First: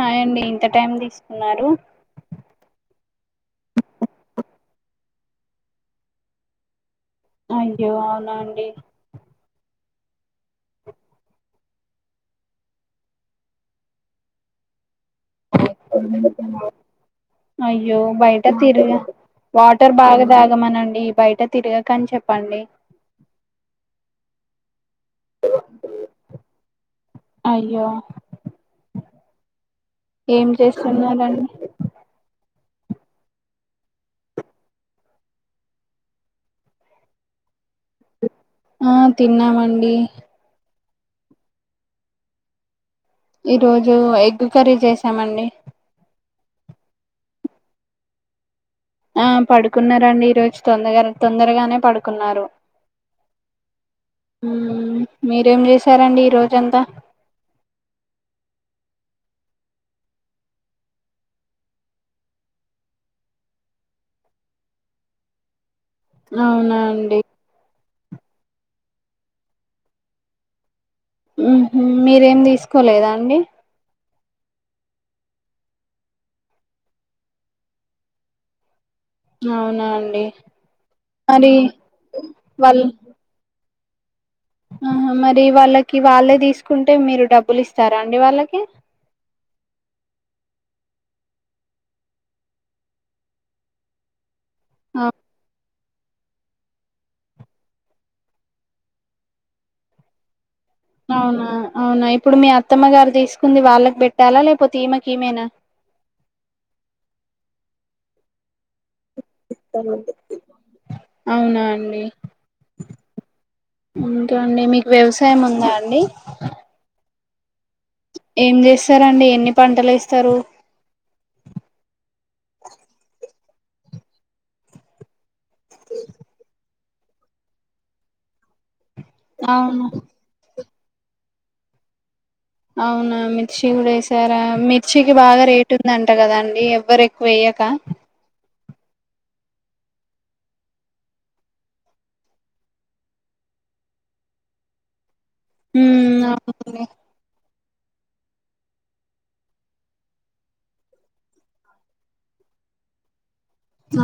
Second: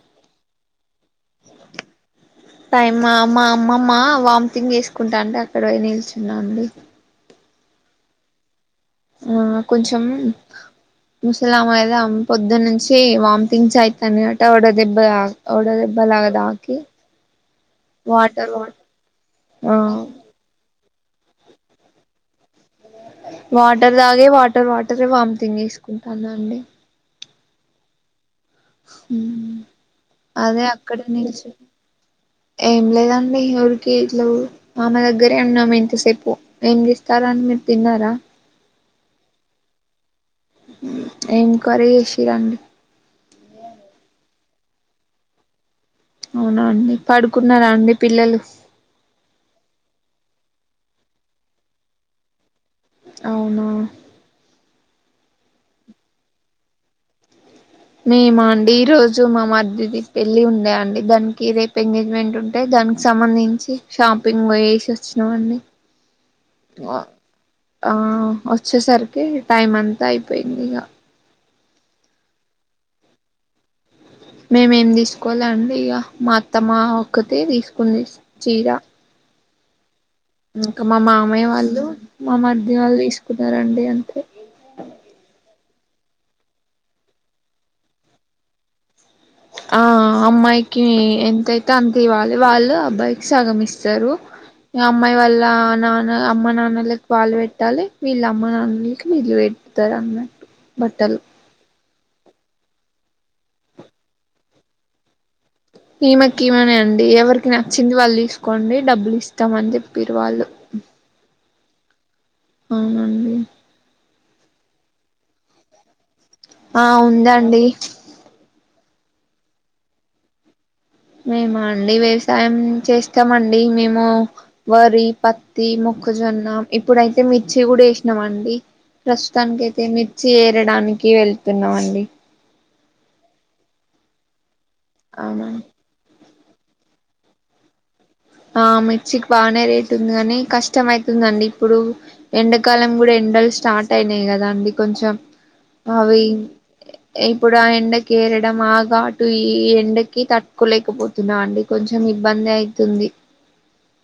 Hi అండి ఇంతా time కి టైమా మా అమ్మమ్మ వామిటింగ్ చేస్ కుంటా ఉంటే అక్కడ పోయి నిల్చున్నాండి అయ్యో అవునా అండి ఆ కొంచెం ముసలామా పొద్దు నుంచి వామ్థింగ్స్ అయితనయట వడ దెబ్ అయ్యో బయట వాటర్ వా తిరిగ ఆ వాటర్ బాగా తాగమనండి బయట తిరగకన్ చెప్పండి [unintelligible] తనే వామ్టింగ్ చేసుకుంటాంది అండి అయ్యో హు ఏం అదే అక్కడ చేస్తున్నారండి నిల్చి ఏం లేదండి ఎవరికి ఇట్ల మామ దగ్గరే ఉన్నాము ఇంతసేపు ఏం చేస్తారు అని మీరు తిన్నారా ఆ తిన్నామండి ఏం కర్రీ చేశిరండి ఈ రోజు ఎగ్ కర్రీ చేసామండి అవునాండి పడుకున్నారా అండి పిల్లలు ఆ పడుకున్నారండి ఈరోజ్ తొందర్గా తొందరగానే పడుకున్నారు అవునా మ్మ్, మీరేం చేసారండి ఈ రోజంతా మేమా అండి ఈ రోజు మా మర్దిది పెళ్ళి ఉండే అండి దానికి ఏదైపు ఎంగేజ్మెంట్ ఉంటేయ దానికి సంబంధించి షాపింగ్ వేసి వచ్చినం అండి అవునా అండి ఆ ఒచ్చేసరికి టైమ్ అంతా అయిపోయింది ఇగా మ్ మ్ మీరేం తీసుకోలేదా అండి మేమేమి తీసుకోలండి ఇగ మా అత్తమ్మ ఒకతే తీసుకుంది చీర అవునా ఇంకా మా మామయ్య మరి వాళ్ళు మా మర్ది వాళ్ళు తీసుకున్నరండి అంతే ఆహా మరి వాళ్ళకి కి వాళ్ళే తీసుకుంటే మీరు డబ్బులు ఇస్తారా అండి వాళ్ళకి ఆ అమ్మాయికి ఎంతయితే అంత ఇవ్వాలి వాళ్ళు అబ్బాయికి సగమ్ ఇస్తరూ అమ్మాయ్ వాల్లా నాన్న అమ్మ నాన్నకి వాళ్ళ వెట్టాలి వీళ్ళ అమ్మ నాన్నకి వీళ్ళు పెడతర్ అన్నట్టు బట్టలు అవునా అవునా ఇప్పుడు మీ అత్తమ్మ గారు తీసుకుంది వాళ్ళకు పెట్టాలా లేకపోతె ఈమెక్ ఈమేనా ఈమెక్ ఈమనే అండి ఎవరికి నచ్చింది వాళ్ళ్ తీసుకుంటారు అండి డబ్బులు ఇస్తామ్ అని చెప్పిరు వాళ్ళు అవునా అండి ఔనండి కే అండి మీక్ వ్యవసాయం ఉందా అండి ఆ ఉందండి ఏం చేస్తారండి ఎన్ని పంటల్ ఏస్తారు మేమా ది మేము వరి పత్ తీ మొక్కజొన్న ఇప్పుడైతే మిర్చి కూడా వేసినామ అండి ప్రస్తుతానికి అయితే అవును మిర్చి డానికి వెళ్తున్నామ అండి అవునా మీ శివుడు వేశారా మిర్చికి బాగా అవునా రేటు ఉంది అంట కదండి ఎవ్వరు ఎక్కువ వెయ్యక ఆ మిర్చికి బాగానే రేట్ ఉంది కానీ కష్టమ అవుతుందండి ఇప్పుడు ఎండాకాలం కూడా ఎండలు స్టార్ట్ అయినాయి కదా అండి కొంచెం ఉమ్ అవి అవునండి ఇప్పుడు ఆ ఎండ కేరడం ఆ ఘటు ఈ ఎండకి తట్టుకోలేకపోతున్నా అండి కొంచెం ఇబ్బంది అవుతుంది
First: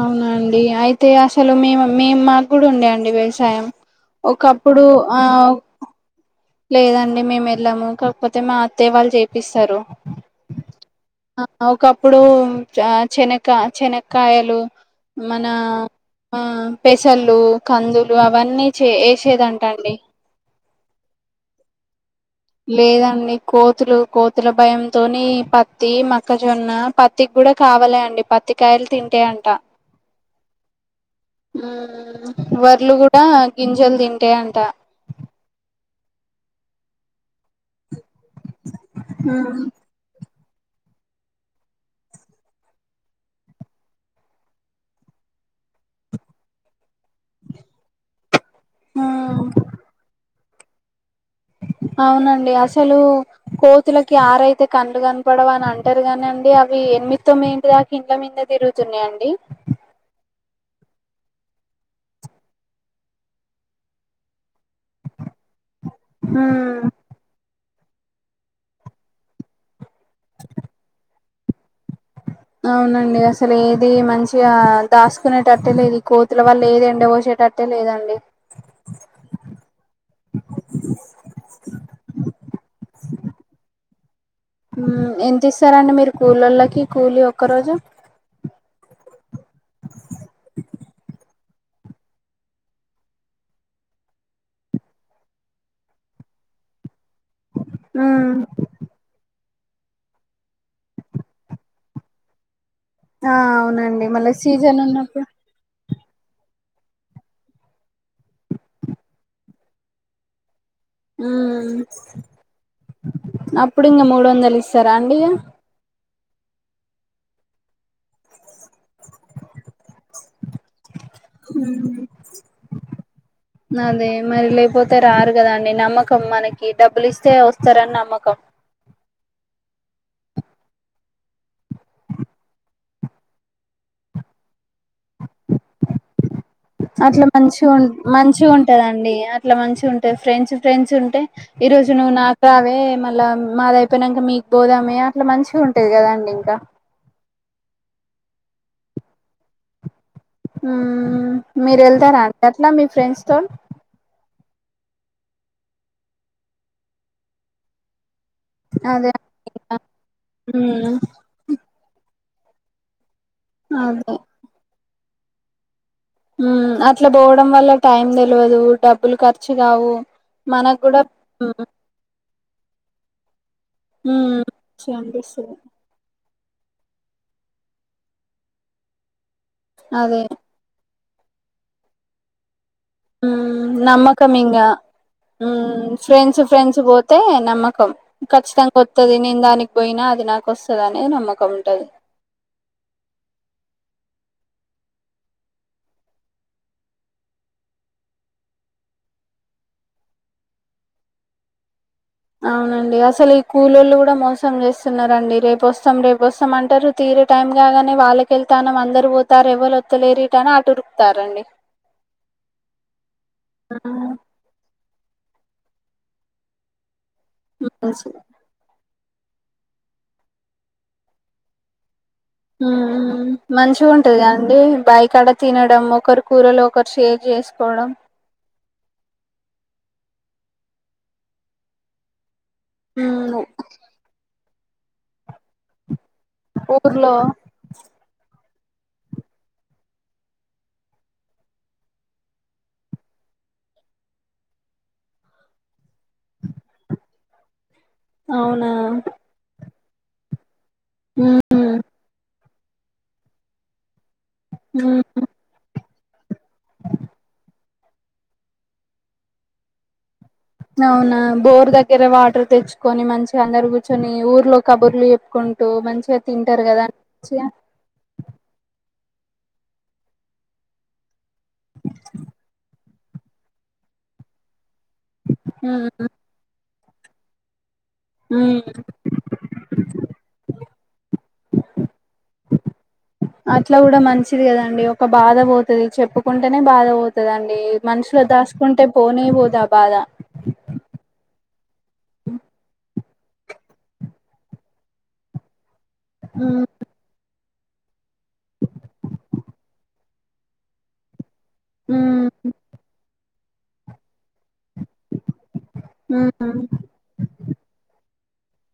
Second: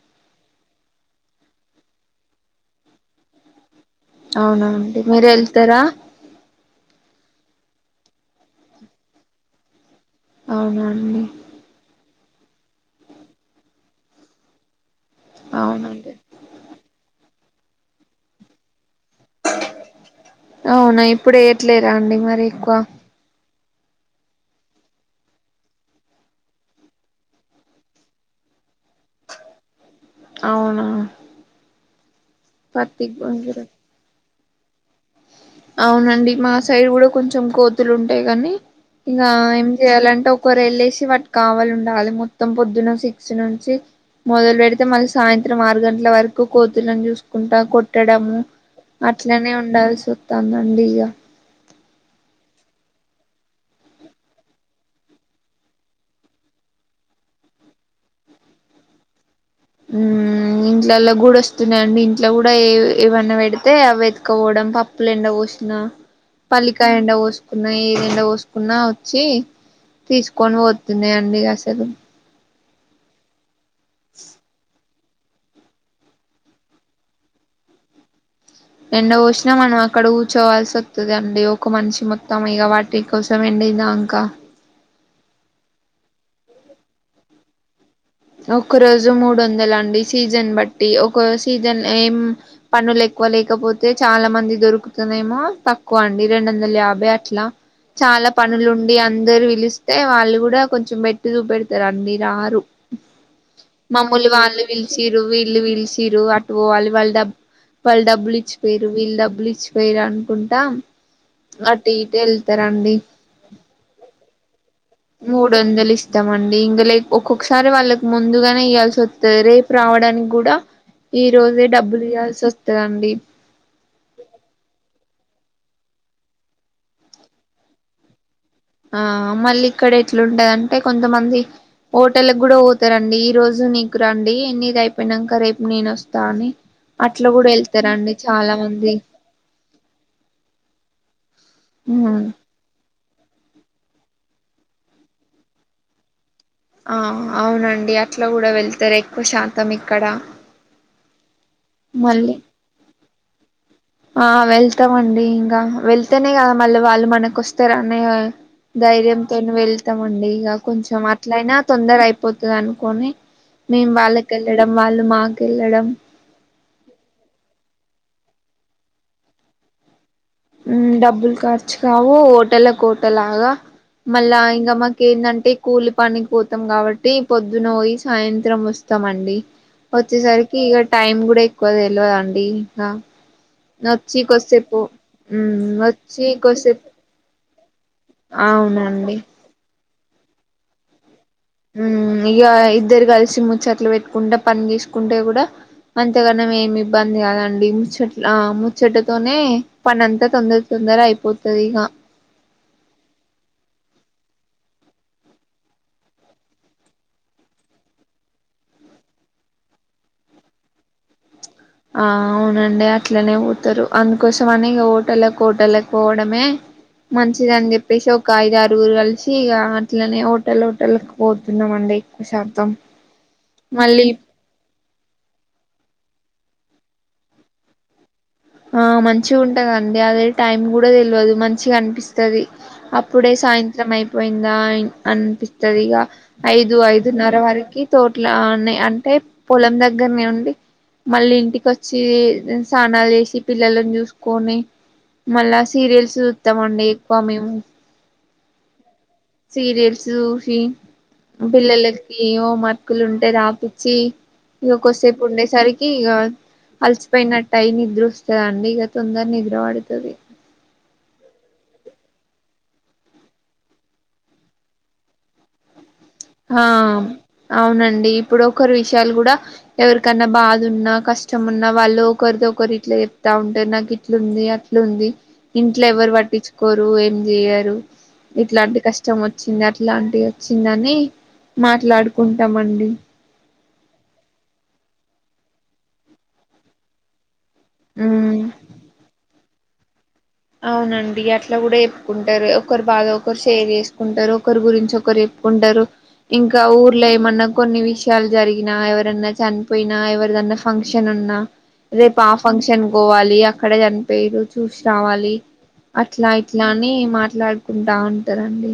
అవునండి అయితే అసలు మేము మేము మాకు కూడా ఉండే అండి వ్యవసాయం ఒకప్పుడు అవునండి ఆ మీరు వెళ్తారా లేదండి మేము వెళ్ళాము ఒక కపోతే మా అత్తయ్య వాళ్ళు చేపిస్తారు అవునా అండి ఆ ఒకప్పుడు చెనకా చెనక కాయలు మన అవునండి పెసళలు కందులు అవన్నీ చే వేసేదింటాండి అవునా ఇప్పుడు ఏయట్లేరా అండి మరి ఎక్కువ లేదండి కోతులు కోతుల భయంతోని పత్తి మక్కజొన్న పత్తికి కూడా కావాలి అండి పత్తికాయలు తింటే అంట అవునా ఆ వర్లు పత్తి కూడా గుంజుడు గింజలు తిం అట్టే అంత అవునండి మా సైడ్ కూడా కొంచెం కోతులు ఉంటాయి గానీ ఇంగా ఏం చేయ్యాలంటే ఒకరు వెళ్ళేసి వాటి కావాల ఉండాలి మొత్తం పొద్దున సిక్స్ నుంచి మొదలు పెడితే మళ్ళీ సాయంత్రం ఆరు గంటల వరకు కో తులను చూసుకుంటా కొట్టడము ఆ అట్లనే ఆ ఉండాల్సి తనండి ఇగ అవునండి అసలు కోతులకి ఆరైతే కళ్ళు కనపడవు అని అంటారు కానిండి అవి ఎనిమిత్తం ఏంటి దాకు ఇండ్ల మీదే తిరుగుతున్నాయండి హ్మ్ ఇంట్లలో గూడ వస్తున్నాయండి ఇంట్లో కూడా ఎ ఏవన్న పెడితే అవి ఎతకపోవడం ప పప్పులు ఎండ పోసిన హ్మ్ పల్లికాయ ఎండ పోస్ కున్నా ఏది ఎండ పోసుకున్నా వచ్చి తీసుకొని పోతున్నాయండి అసలు అవునండి అసలు ఎ ది మంచిగా దాసుకునేటట్టే లేదు కోతుల వాళ్ళ లేదండి పోసేటట్టే లేదండి ఎండ పోసినా మనం అక్కడ తమ ఇగ బట్టి కోసం ఎండినంకా హ్మ్ ఎంత ఇస్తారండి మీరు కూల్లోలకి కూలి ఒక్క రోజు ఒక్క రోజు మూడు వందల అండి సీజన్ బట్టి ఒక సీజన్ ఏం పనులు ఎక్కువ లేకపోతే చాలా మంది దొరుకుతేనేమో తక్కువ అండి రెండు వందల యాభై అ అట్లా చాలా హ్మ్ పనులుండి అందరు పిలు స్తే వాళ్ళు కూడా కొంచెం మేట్టు చుపెడతారు అన్ని రారు ఆ అవునండి మమ్మూలు మళ్ళీ వాళ్ళు సీజన్ పిలిచిరు ఉన్నప్పుడు వీళ్ళు పీలిచి తీరు అటు పోవాలి వాళ్ళు డ డబ్బు వాళ్ళ డబ్బులు ఇచ్చిపోయరు వీళ్ళు డబ్బులు ఇచ్చిపోయిరు అనుకుంటా హ్మ్ అటు ఇటు వెళ్తారండి అప్పుడు ఇంకా మూడు వందలు ఇస్తారా అండి ఇగ ఇత్తా మండి ఇంగ లేక్ ఒక్కొక్క సరే వాళ్లు ముందుగానే ఇవాల్సి వస్తది రేపు రావడానికి కూడా ఈ రోజే డబ్బులు హ్మ్ ఇవాల్సి వస్తదండి అదే మరి లేకపోతే రారు కదండి నమ్మకం మనకి డబ్బులు ఇస్తే వస్తారని నమ్మకం ఆ మళ్ళీ ఇక్కడ ఎట్లుంటదంటే కొంతమంది హోటల్కి కూడా పోతారండి ఈ రోజు నీకు రండి నీది అయి అట్లా కూడా మంచిగా వెళ్తారండి మంచి చాలా మంది ఉంటదండి అట్లా మంచి ఉంటాది ఫ్రెండ్స్ ఫ్రెండ్స్ ఉంటే ఈ రోజు నువ్వు ఉమ్ నాకు రావే మ అట్ల మాది అయిపోయినంక మీకు పోదామే అట్లా మంచిగా ఉంటాది కదా అండి ఇంకా ఆ అవునండి అట్లా కూడా వెళ్తారు ఎక్కువ శాతం ఇక్కడ హ్మ్ మీరు ఏళ్తారా మళ్ళీ అండి అట్ల మీ ఫ్రెండ్స్ తోన్ ఆ వెళ్తామండి ఇంగా వెళ్తేనే కదా మళ్ళీ వాళ్ళు మనకొస్తారు అనే అదే ధైర్యంతోనే వెళ్తామండి ఇగ మ్మ్ కొంచెం అట్లయినా తొందర అయి పోతది అనుకోని మేం అదే వాళ్ళ కెల్లడం వాళ్ళు మా కెళ్ళడం ఉమ్ అట్ల పోవడం వల్ల టైం తెల్వదు డబ్బులు ఖర్చు కావు మనకు ఉమ్ కూడా డబ్బులు మ్మ్ ఖర్చు కావు హోటలకు హోటలాగా మ్మ్ మళ్ళా ఇంకా మంచిగా మాకు ఏంటంటే అనిపిస్తది కూలి పనికి పోత్ తమ్ కాబట్టి పొద్దున పోయి సాయంత్రం వస్తామండి వచ్చే అదే సరికి ఇగ టైమ్ కూడా ఎక్కువ తెల్వదండి ఉమ్మ్ నమ్మకం ఇంగా ఉమ్ ఉమ్మ్ వచ్చి ఫ్రెండ్స్ ఫ్రెండ్స్ కొద్దిసేపు పోతే హే నమ్మక్ కం. ఖచ్చితంగా అవునండి ఒత్తది నేను దానిక్ పోయినా అది నాకొస్తదనే నమ్మక్ ఉమ్ ఇగ ఇద్దరు కల్సి ముచ్చట్లు పెట్ కుంటే పని చేసుకుంటే కూడా అంతగానం ఏమి ఇబ్బంది కాదండి. ముచ్చట్ ముచ్చటతోనే పనంతా తొందర తొందర అయిపోతది ఇక అవునండి అసలు ఈ కూలోళ్ళు కూడా మోసం చేస్తున్నరండి. రేపుస్తాం రేపుస్తాం అంటరు తీరే టైం కాగానే వాళ్ళక వెళ్తానం అందరు పోతారు ఎవ్వరు ఒత్తలేరిట అని అటు ఉరుకుతారండి. ఆ అవునండి అట్లనే పోతారు అందుకోసం అనే ఇగ పొత్ హోటళ్లకు హోటళ్లులకు పోవడమే మంచిదని మంచి చెప్పేసి ఒక ఐదారు ఊరు కల్సి వచ్చి ఇగ అట్లనే హోటల్ హోటల్లకు పోతున్నామండి ఎక్కువ శాతం ఉమ్మ్ ఉమ్మ్ మంచిగా మళ్ళీ ఉంటది కదండీ బావికాడ తినడం ఒకరు కూరలో ఒకరు షేర్ చేసుకోవడం ఆ మంచిగుంటదండి. అదే టైం కూడ తెల్వదు మంచిగా అనిపిస్తది అప్పుడే మ్మ్ సాయంత్రం అయిపోయి నైన్ అన్పిస్తది ఇగ ఐదు ఊర్లో ఐదున్నర వరకి తోట్ల ఆ నే అంటే పొలం దగ్గరనే ఉండి మళ్ళీ ఇంటికి వచ్చి స్నానాలు చేసి ఈ పిల్లలను చూసుకొని మళ్ళా సీరియల్స్ చూత్తము అండి ఎక్కువ మేము అవునా సీరియల్స్ చూషి మ్మ్ పిల్లలకి ఓం బుక్కులు ఉంటే రాపిచ్చి ఇగ మ్మ్ కోసేపు ఉండే సరికి ఇగ అలసిపోయినట్టయ్ నిద్ర వస్తుందండి ఇక తొందరనే నిద్ర పడతది. అవున బోర్ దగ్గర వాటర్ తెచ్చుకొని మంచిగా అందరు కూర్చొని ఊర్లో కబుర్లు చెప్పుకుంటూ మంచి ఆ అవునండి ఇప్పుడు ఒకరు ఇష్ త్యల్ గూడా ఎవరికన్నా బాధున్నా కష్ చమున్నా వాళ్లు ఒకర్దొకరు ఇట్ల ఎ తా ఉంటే నాక్ ఇట్లుందీ అట్ లుంది ఇంట్లో ఉమ్ ఎవరు వట్టిచ్ కొరు ఏం జేయరు ఉమ్ ఇట్లాంటి కష్టం వచ్చింది అట్లాంటి ఒచ్చిందని మాట్లాడుకుంటం అండి అట్లా గూడా మంచిది గదండి ఒక బాధ పోతది, చెప్పుకుంటేనే బాధ వోతది అన్. మనుసులో ఉమ్ దాసుకుంటే పోనే బోదు గా బాధ అవునండి అట్ ట్ల గూడా ఏ ఉంటరు ఒకరు బాధ ఒకరు షేర్ చేసుకుంటరు, ఒకరు గురించి ఒకరు చెప్పుకుంటరు. ఇంక ఉమ్ ఊర్లో ఏమన్న కొన్ని విషయాలు జరిగినా, ఎవరన్నా చనిపోయినా, ఎవరిదన్నా ఫంక్షన్ ఉన్నా. రేపు ఉమ్ ఆ ఫంక్షన్ కోవాలి అ కడ చనిపోయిరు చూసి రా కీ అట్లా ఉమ్ ఇట్లా అని మాట్లాడుకుంటా ఉన్ తరండి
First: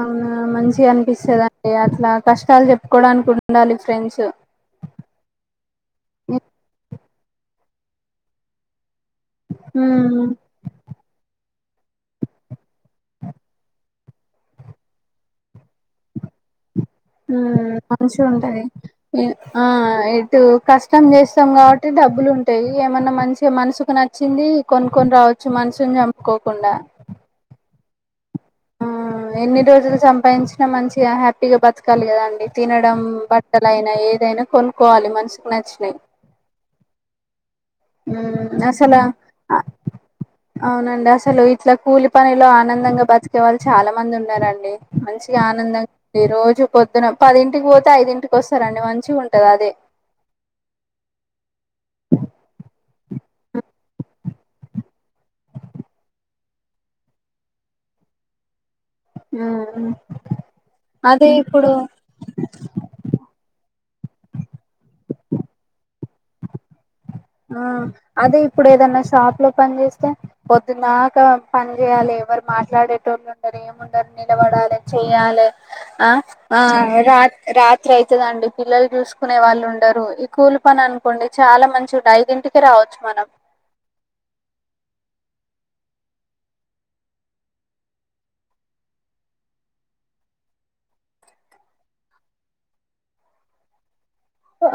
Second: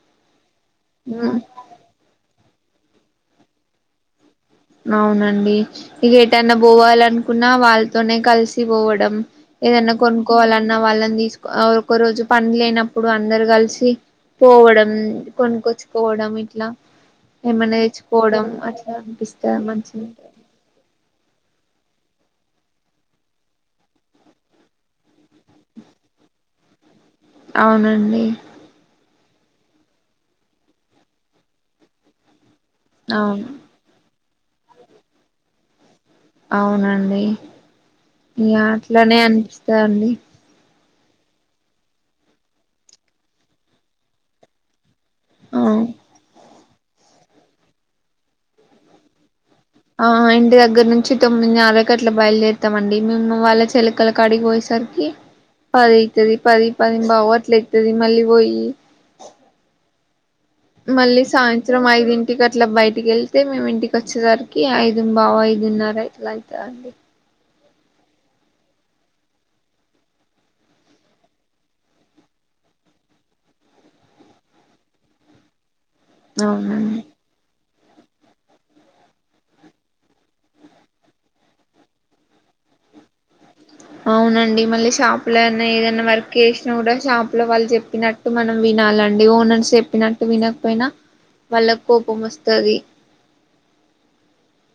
అవునా మంచి చి అనిపిస్తదండి అట్లా కష్టాలు జ కోడానికి ఉండాలి ఫ్రెండ్స్ అవునండి ఇగ ఎటన్నా బోవాలనుకున్నా వాళ్ తొనే కల్సి వోవడ్ డం ఏదన్నా ఉమ్ కొనుక్కోవాలన్న వాళ్ళని తీసుకో ఒక రోజు పనీ లేనప్పుడు అందరు కలిసి పోవడం కొనుకొచ్చుకోవడం ఇట్లా ఊమ్ ఏమైనా మంచిగ తెచ్చుకోవడం ఉంటది అట్లా ఎ అనిపిస్తది ఆ మంచిగా ఉంటది ఎటూ కష్టం జె ఏస్సం కాబట్టి డబ్బులు ఉంటయి. ఏమన్నా మంచి మనసుకు నచ్చింది కొనుకొని రావచ్చు, మనసుని చంపుకోకుండా. అవునండి ఆ ఎన్ని రోజులు సంపాయించినా, మంచిగా, హ్యాపీగా, బతకాలి గదా అండి. తినడం అవును బట్టలైన ఏ దైనా కొనుక్కోవాలి మనషికి నచ్చినయి అవునండి ఇగ ఉమ్ అసలు అట్లనే అనిపిస్తాదండి అవునండి అసలు ఇట్లా కూలి పనిలో ఆనందంగా బతికే వాళ్ళు చాలా మంది ఉన్నారండి మంచిగా ఆ ఆనందంగా రోజు పొద్దున పదింటికి పోతే ఐదింటికి వస్తారండి మంచిగా ఉం ఆ ఇంటి దగ్గర నుంచి తొమ్మిది నరక్ కట్లా బయలుదేరుతామండి, మేము వాళ్ళ చెలుకల కాడికి పోయేసరికి పది అయితాది పది పది బావు అట్ల అయితది మళ్ళీ పోయి ఉమ్ ఉ మళ్ళీ సాయంత్రం ఐదింటికి అట్లా బయటికి వెళ్తే మేము ఇంటికి వచ్చేసరికి ఐదు బావ్ ఐదున్నర ఇట్లా అయితది అండి ఆ అదే ఇప్పుడు ఏదన్నా షాప్ లా పని చేస్తే, పొద్దున్దాక పని చేయాలి ఎవరు మాట్లాడేటోళ్ళు ఉండరు ఏముండరు నిలబడాలే, చెయ్యాలే, ఆ ఆ అవునండి రా రా త్రీ అయితదండి పిల్లలు చూసుకునే వాళ్ళు ఉండరు ఈ కూలి పని అనుకోండి చాలా మంచి ఐదింటికే రావచ్చు మనం అవునండి, మళ్ళీ షాప్ లాన్నా ఏదైనా వర్క్ చేసినా కూడా షాప్ లా వాళ్ళు చెప్పినట్టు మనం వినాలండి ఓనర్స్ చెప్పినట్టు వినకపోయినా వాళ్ళకు కోపం వస్తది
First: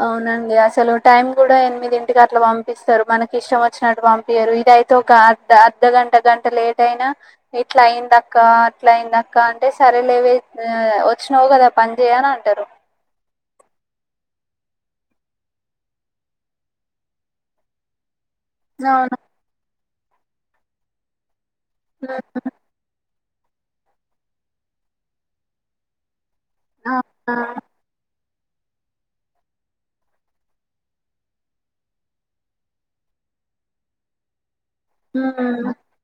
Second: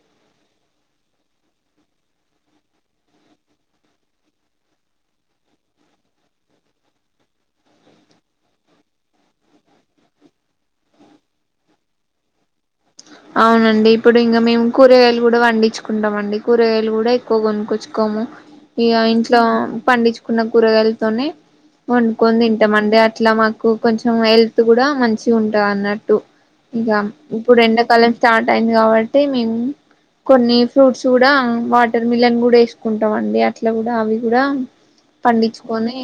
అవునండి అసలు టైం కూడా ఎనిమిదింటికి అట్లా పంపిస్తారు, మనకి ఇష్టం వచ్చినట్టు పంపియ్యరు, ఇదైతే ఒక అర్ధ అర్ధ గంట గంట లేట్ అయినా ఇట్లా అయిందక్క అట్లా అయిందక్క అంటే, సరేలేవేవచ్చినావు కదా పని చేయ్యి అని అంటారు. అవునండి ఇప్పుడు ఇంగ మేము కూరగాయలు కూడా పండించుకుంటాము అండి కూరగాయలు కూడా ఎక్కువ కొనుక్కొచ్చుకోము, ఇగా అవును ఇంట్లో పండిచ్చుకున్న కూరగాయలతోనే ఉమ్, వండుకొని తింటమండి అ ఇట్లా మాకు కొంచెం హెల్త్ కూడా మంచి ఉంటాదన్నట్టు ఇగ ఆ ఆ ఇప్పుడు ఎండ స్టార్ట్ అయింది కాబట్టి మేము కొన్ని ఫ్రూట్స్ కూడా వాటర్ మిలన్ కూడా వేసుకుంటామండి అట్లా కూడా అవి కూడా ఉమ్ పండించుకొని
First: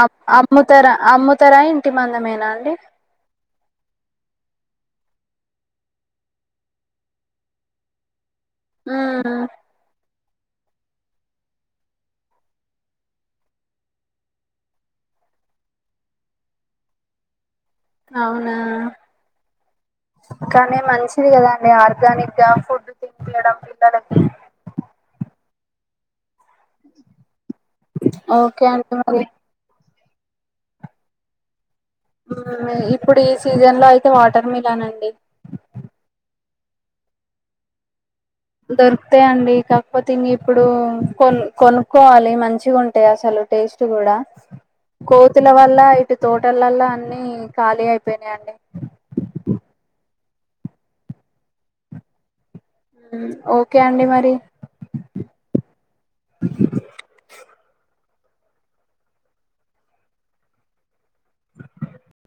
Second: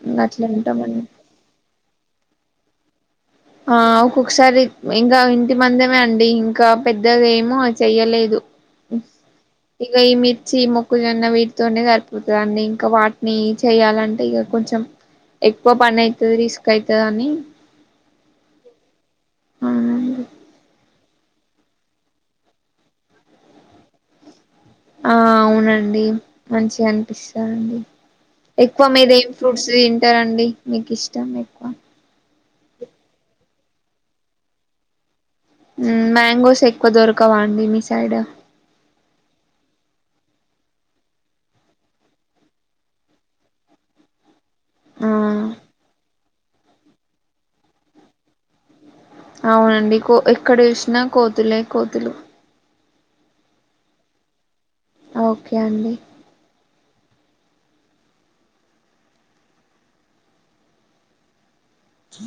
అ అట్లా అమ్ముతర ఉంటామండి అమ్ముతర ఎ టి మందమేనా అండి ఆ ఒక్కొక్కసారి ఇంకా ఇంటి మందమే అండి ఇంకా పెద్ద ఏము చెయ్యలేదు ఉమ్ ఇగ ఈ మి ర్చీ మొక్కజోన్న వీటితోనే సరిపోతదండి, ఇంకా వాటిని చెయాలంటే ఇగ కొంచెం ఎక్కువ పని అయితది రిస్క్ అయితదని అవునా, అవునండి కానీ మంచి ది కదాండి ఆర్గానిక్ గా ఫుడ్ తినిపియ్యడం పిల్లలకి ఆ అవునండి మంచిగా అనిపిస్తాదండి, ఓకే ఎక్కువ అండి మీద మరి ఏం ఫ్రూట్స్ టారండి, మీకు ఇష్టం ఎక్కువ ఊ ఇప్పుడు ఈ సీజన్ లో అయితే వాటర్ మిలాన్ అండి ఉమ్ మ్యాంగోస్ ఎక్కువ దొరకవా అండి మీ సైడ్? దొరికుతాయి అండి కాకపోతే ఇంగ ఇప్పుడు కొన్ కొనుక్కోవాలి మంచిగా ఉంటాయి అసలు టేస్ట్ కూడా కోతుల వల్ల తోటలల్లా అన్ని ఖాళీ అయిపోయినాయి అండి అవునండి కో ఎక్కడ చూసినా కోతులే కోతులు ఓకే అండి మరి ఓకే అండి త బ చి